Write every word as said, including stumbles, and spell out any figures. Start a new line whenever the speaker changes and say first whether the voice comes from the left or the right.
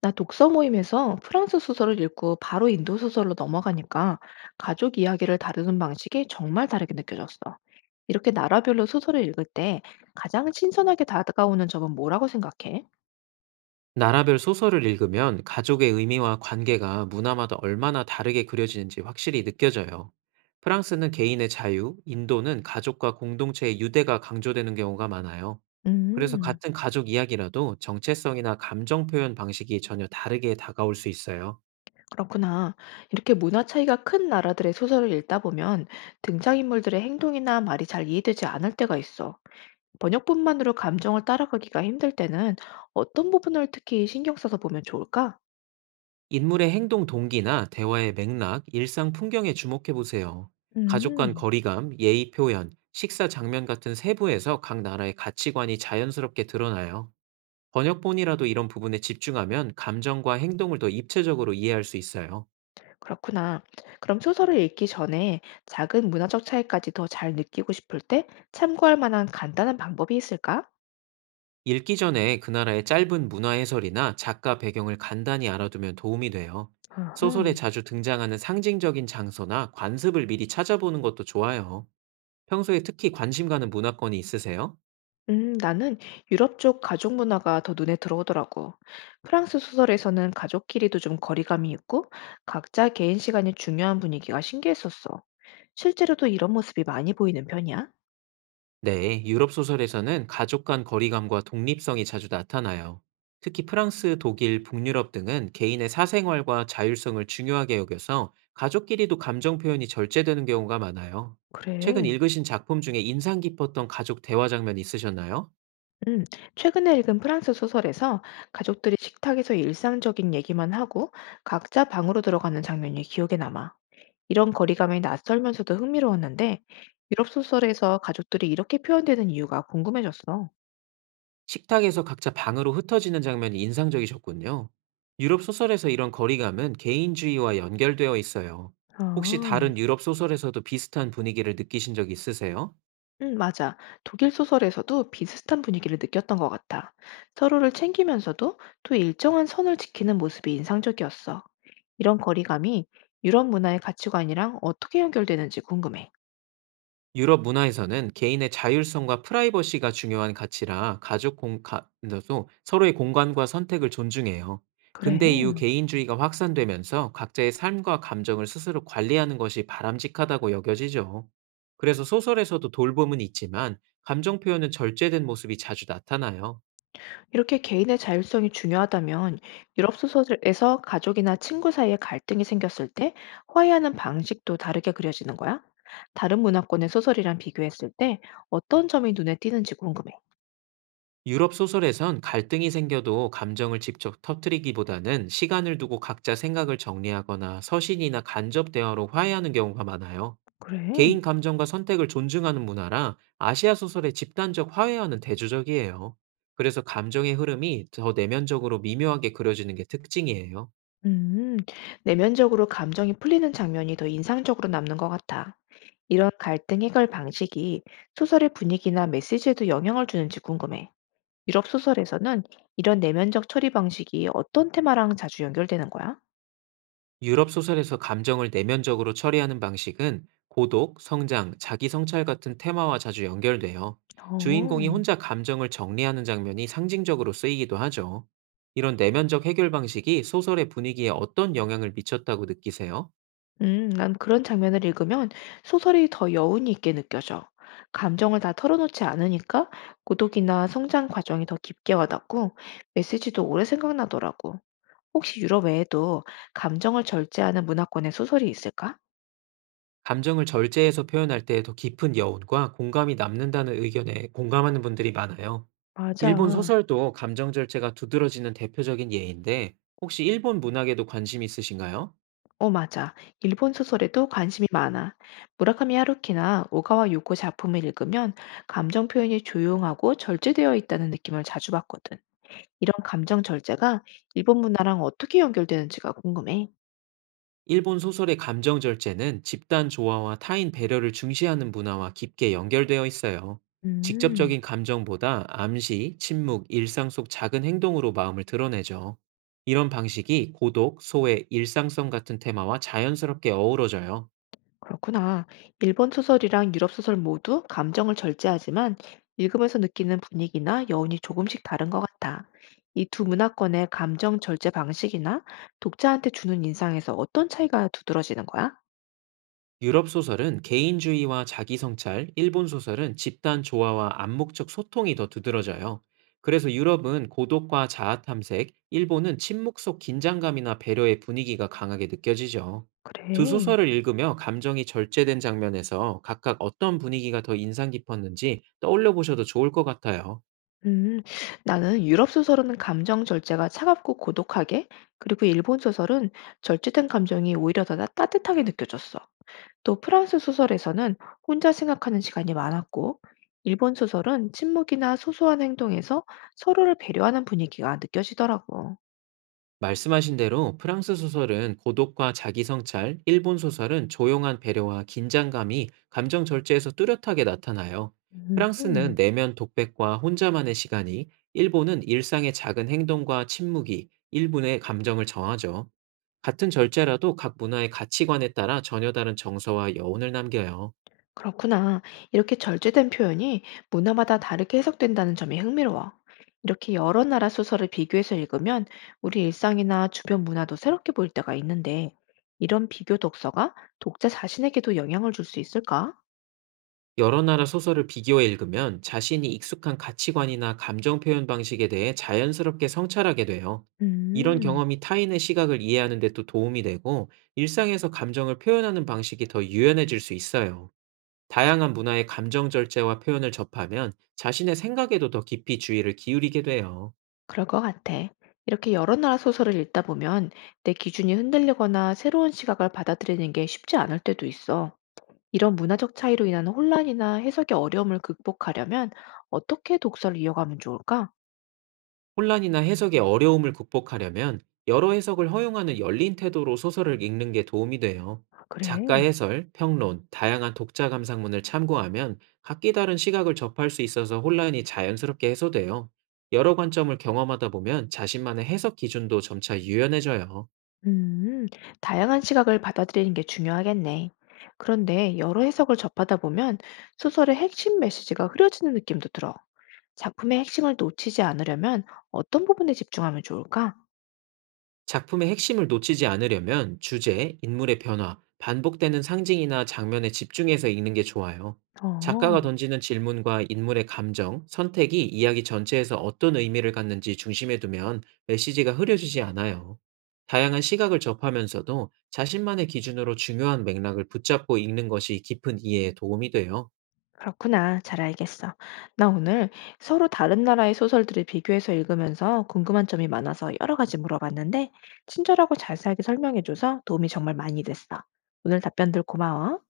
left: 나 독서 모임에서 프랑스 소설을 읽고 바로 인도 소설로 넘어가니까 가족 이야기를 다루는 방식이 정말 다르게 느껴졌어. 이렇게 나라별로 소설을 읽을 때 가장 신선하게 다가오는 점은 뭐라고 생각해?
right: 나라별 소설을 읽으면 가족의 의미와 관계가 문화마다 얼마나 다르게 그려지는지 확실히 느껴져요. 프랑스는 개인의 자유, 인도는 가족과 공동체의 유대가 강조되는 경우가 많아요. 그래서
left: 음,
right: 같은 가족 이야기라도 정체성이나 감정 표현 방식이 전혀 다르게 다가올 수 있어요.
left: 그렇구나. 이렇게 문화 차이가 큰 나라들의 소설을 읽다 보면 등장인물들의 행동이나 말이 잘 이해되지 않을 때가 있어. 번역뿐만으로 감정을 따라가기가 힘들 때는 어떤 부분을 특히 신경 써서 보면 좋을까?
right: 인물의 행동 동기나 대화의 맥락, 일상 풍경에 주목해 보세요. 가족 간
left: 음.
right: 거리감, 예의 표현, 식사 장면 같은 세부에서 각 나라의 가치관이 자연스럽게 드러나요. 번역본이라도 이런 부분에 집중하면 감정과 행동을 더 입체적으로 이해할 수 있어요.
left: 그렇구나. 그럼 소설을 읽기 전에 작은 문화적 차이까지 더 잘 느끼고 싶을 때 참고할 만한 간단한 방법이 있을까?
right: 읽기 전에 그 나라의 짧은 문화 해설이나 작가 배경을 간단히 알아두면 도움이 돼요. 소설에
left: 아하.
right: 자주 등장하는 상징적인 장소나 관습을 미리 찾아보는 것도 좋아요. 평소에 특히 관심 가는 문화권이 있으세요?
left: 음, 나는 유럽 쪽 가족 문화가 더 눈에 들어오더라고. 프랑스 소설에서는 가족끼리도 좀 거리감이 있고 각자 개인 시간이 중요한 분위기가 신기했었어. 실제로도 이런 모습이 많이 보이는 편이야?
right: 네, 유럽 소설에서는 가족 간 거리감과 독립성이 자주 나타나요. 특히 프랑스, 독일, 북유럽 등은 개인의 사생활과 자율성을 중요하게 여겨서 가족끼리도 감정 표현이 절제되는 경우가 많아요. 최근
left: 그래.
right: 읽으신 작품 중에 인상 깊었던 가족 대화 장면 있으셨나요?
left: 음, 최근에 읽은 프랑스 소설에서 가족들이 식탁에서 일상적인 얘기만 하고 각자 방으로 들어가는 장면이 기억에 남아. 이런 거리감이 낯설면서도 흥미로웠는데 유럽 소설에서 가족들이 이렇게 표현되는 이유가 궁금해졌어.
right: 식탁에서 각자 방으로 흩어지는 장면이 인상적이셨군요. 유럽 소설에서 이런 거리감은 개인주의와 연결되어 있어요. 혹시
left: 아,
right: 다른 유럽 소설에서도 비슷한 분위기를 느끼신 적 있으세요?
left: 음, 맞아. 독일 소설에서도 비슷한 분위기를 느꼈던 것 같아. 서로를 챙기면서도 또 일정한 선을 지키는 모습이 인상적이었어. 이런 거리감이 유럽 문화의 가치관이랑 어떻게 연결되는지 궁금해.
right: 유럽 문화에서는 개인의 자율성과 프라이버시가 중요한 가치라 가족 공간에서도 서로의 공간과 선택을 존중해요. 근대 이후
left: 그래.
right: 개인주의가 확산되면서 각자의 삶과 감정을 스스로 관리하는 것이 바람직하다고 여겨지죠. 그래서 소설에서도 돌봄은 있지만 감정 표현은 절제된 모습이 자주 나타나요.
left: 이렇게 개인의 자율성이 중요하다면 유럽 소설에서 가족이나 친구 사이에 갈등이 생겼을 때 화해하는 방식도 다르게 그려지는 거야? 다른 문화권의 소설이랑 비교했을 때 어떤 점이 눈에 띄는지 궁금해.
right: 유럽 소설에선 갈등이 생겨도 감정을 직접 터뜨리기보다는 시간을 두고 각자 생각을 정리하거나 서신이나 간접 대화로 화해하는 경우가 많아요.
left: 그래.
right: 개인 감정과 선택을 존중하는 문화라 아시아 소설의 집단적 화해와는 대조적이에요. 그래서 감정의 흐름이 더 내면적으로 미묘하게 그려지는 게 특징이에요.
left: 음, 내면적으로 감정이 풀리는 장면이 더 인상적으로 남는 것 같아. 이런 갈등 해결 방식이 소설의 분위기나 메시지에도 영향을 주는지 궁금해. 유럽 소설에서는 이런 내면적 처리 방식이 어떤 테마랑 자주 연결되는 거야?
right: 유럽 소설에서 감정을 내면적으로 처리하는 방식은 고독, 성장, 자기 성찰 같은 테마와 자주 연결돼요. 주인공이
left: 어.
right: 혼자 감정을 정리하는 장면이 상징적으로 쓰이기도 하죠. 이런 내면적 해결 방식이 소설의 분위기에 어떤 영향을 미쳤다고 느끼세요?
left: 음, 난 그런 장면을 읽으면 소설이 더 여운이 있게 느껴져. 감정을 다 털어놓지 않으니까 고독이나 성장 과정이 더 깊게 와닿고 메시지도 오래 생각나더라고. 혹시 유럽 외에도 감정을 절제하는 문화권의 소설이 있을까?
right: 감정을 절제해서 표현할 때 더 깊은 여운과 공감이 남는다는 의견에 공감하는 분들이 많아요. 일본
left: 맞아.
right: 소설도 감정 절제가 두드러지는 대표적인 예인데, 혹시 일본 문학에도 관심 있으신가요?
left: 어, 맞아. 일본 소설에도 관심이 많아. 무라카미 하루키나 오가와 요코 작품을 읽으면 감정 표현이 조용하고 절제되어 있다는 느낌을 자주 받거든. 이런 감정 절제가 일본 문화랑 어떻게 연결되는지가 궁금해.
right: 일본 소설의 감정 절제는 집단 조화와 타인 배려를 중시하는 문화와 깊게 연결되어 있어요.
left: 음,
right: 직접적인 감정보다 암시, 침묵, 일상 속 작은 행동으로 마음을 드러내죠. 이런 방식이 고독, 소외, 일상성 같은 테마와 자연스럽게 어우러져요.
left: 그렇구나. 일본 소설이랑 유럽 소설 모두 감정을 절제하지만 읽으면서 느끼는 분위기나 여운이 조금씩 다른 것 같아. 이 두 문화권의 감정 절제 방식이나 독자한테 주는 인상에서 어떤 차이가 두드러지는 거야?
right: 유럽 소설은 개인주의와 자기성찰, 일본 소설은 집단 조화와 암묵적 소통이 더 두드러져요. 그래서 유럽은 고독과 자아 탐색, 일본은 침묵 속 긴장감이나 배려의 분위기가 강하게 느껴지죠. 두
left: 그래.
right: 소설을 읽으며 감정이 절제된 장면에서 각각 어떤 분위기가 더 인상 깊었는지 떠올려 보셔도 좋을 것 같아요.
left: 음, 나는 유럽 소설은 감정 절제가 차갑고 고독하게, 그리고 일본 소설은 절제된 감정이 오히려 더 따- 따뜻하게 느껴졌어. 또 프랑스 소설에서는 혼자 생각하는 시간이 많았고, 일본 소설은 침묵이나 소소한 행동에서 서로를 배려하는 분위기가 느껴지더라고.
right: 말씀하신 대로 프랑스 소설은 고독과 자기 성찰, 일본 소설은 조용한 배려와 긴장감이 감정 절제에서 뚜렷하게 나타나요. 프랑스는
left: 음,
right: 내면 독백과 혼자만의 시간이, 일본은 일상의 작은 행동과 침묵이 일본의 감정을 정하죠. 같은 절제라도 각 문화의 가치관에 따라 전혀 다른 정서와 여운을 남겨요.
left: 그렇구나. 이렇게 절제된 표현이 문화마다 다르게 해석된다는 점이 흥미로워. 이렇게 여러 나라 소설을 비교해서 읽으면 우리 일상이나 주변 문화도 새롭게 보일 때가 있는데, 이런 비교 독서가 독자 자신에게도 영향을 줄 수 있을까?
right: 여러 나라 소설을 비교해 읽으면 자신이 익숙한 가치관이나 감정 표현 방식에 대해 자연스럽게 성찰하게 돼요. 이런
left: 음.
right: 경험이 타인의 시각을 이해하는 데 또 도움이 되고 일상에서 감정을 표현하는 방식이 더 유연해질 수 있어요. 다양한 문화의 감정 절제와 표현을 접하면 자신의 생각에도 더 깊이 주의를 기울이게 돼요.
left: 그럴 것 같아. 이렇게 여러 나라 소설을 읽다 보면 내 기준이 흔들리거나 새로운 시각을 받아들이는 게 쉽지 않을 때도 있어. 이런 문화적 차이로 인한 혼란이나 해석의 어려움을 극복하려면 어떻게 독서를 이어가면 좋을까?
right: 혼란이나 해석의 어려움을 극복하려면 여러 해석을 허용하는 열린 태도로 소설을 읽는 게 도움이 돼요. 작가
left: 그래.
right: 해설, 평론, 다양한 독자 감상문을 참고하면 각기 다른 시각을 접할 수 있어서 혼란이 자연스럽게 해소돼요. 여러 관점을 경험하다 보면 자신만의 해석 기준도 점차 유연해져요.
left: 음, 다양한 시각을 받아들이는 게 중요하겠네. 그런데 여러 해석을 접하다 보면 소설의 핵심 메시지가 흐려지는 느낌도 들어. 작품의 핵심을 놓치지 않으려면 어떤 부분에 집중하면 좋을까?
right: 작품의 핵심을 놓치지 않으려면 주제, 인물의 변화, 반복되는 상징이나 장면에 집중해서 읽는 게 좋아요.
left: 어.
right: 작가가 던지는 질문과 인물의 감정, 선택이 이야기 전체에서 어떤 의미를 갖는지 중심에 두면 메시지가 흐려지지 않아요. 다양한 시각을 접하면서도 자신만의 기준으로 중요한 맥락을 붙잡고 읽는 것이 깊은 이해에 도움이 돼요.
left: 그렇구나. 잘 알겠어. 나 오늘 서로 다른 나라의 소설들을 비교해서 읽으면서 궁금한 점이 많아서 여러 가지 물어봤는데, 친절하고 자세하게 설명해줘서 도움이 정말 많이 됐어. 오늘 답변들 고마워.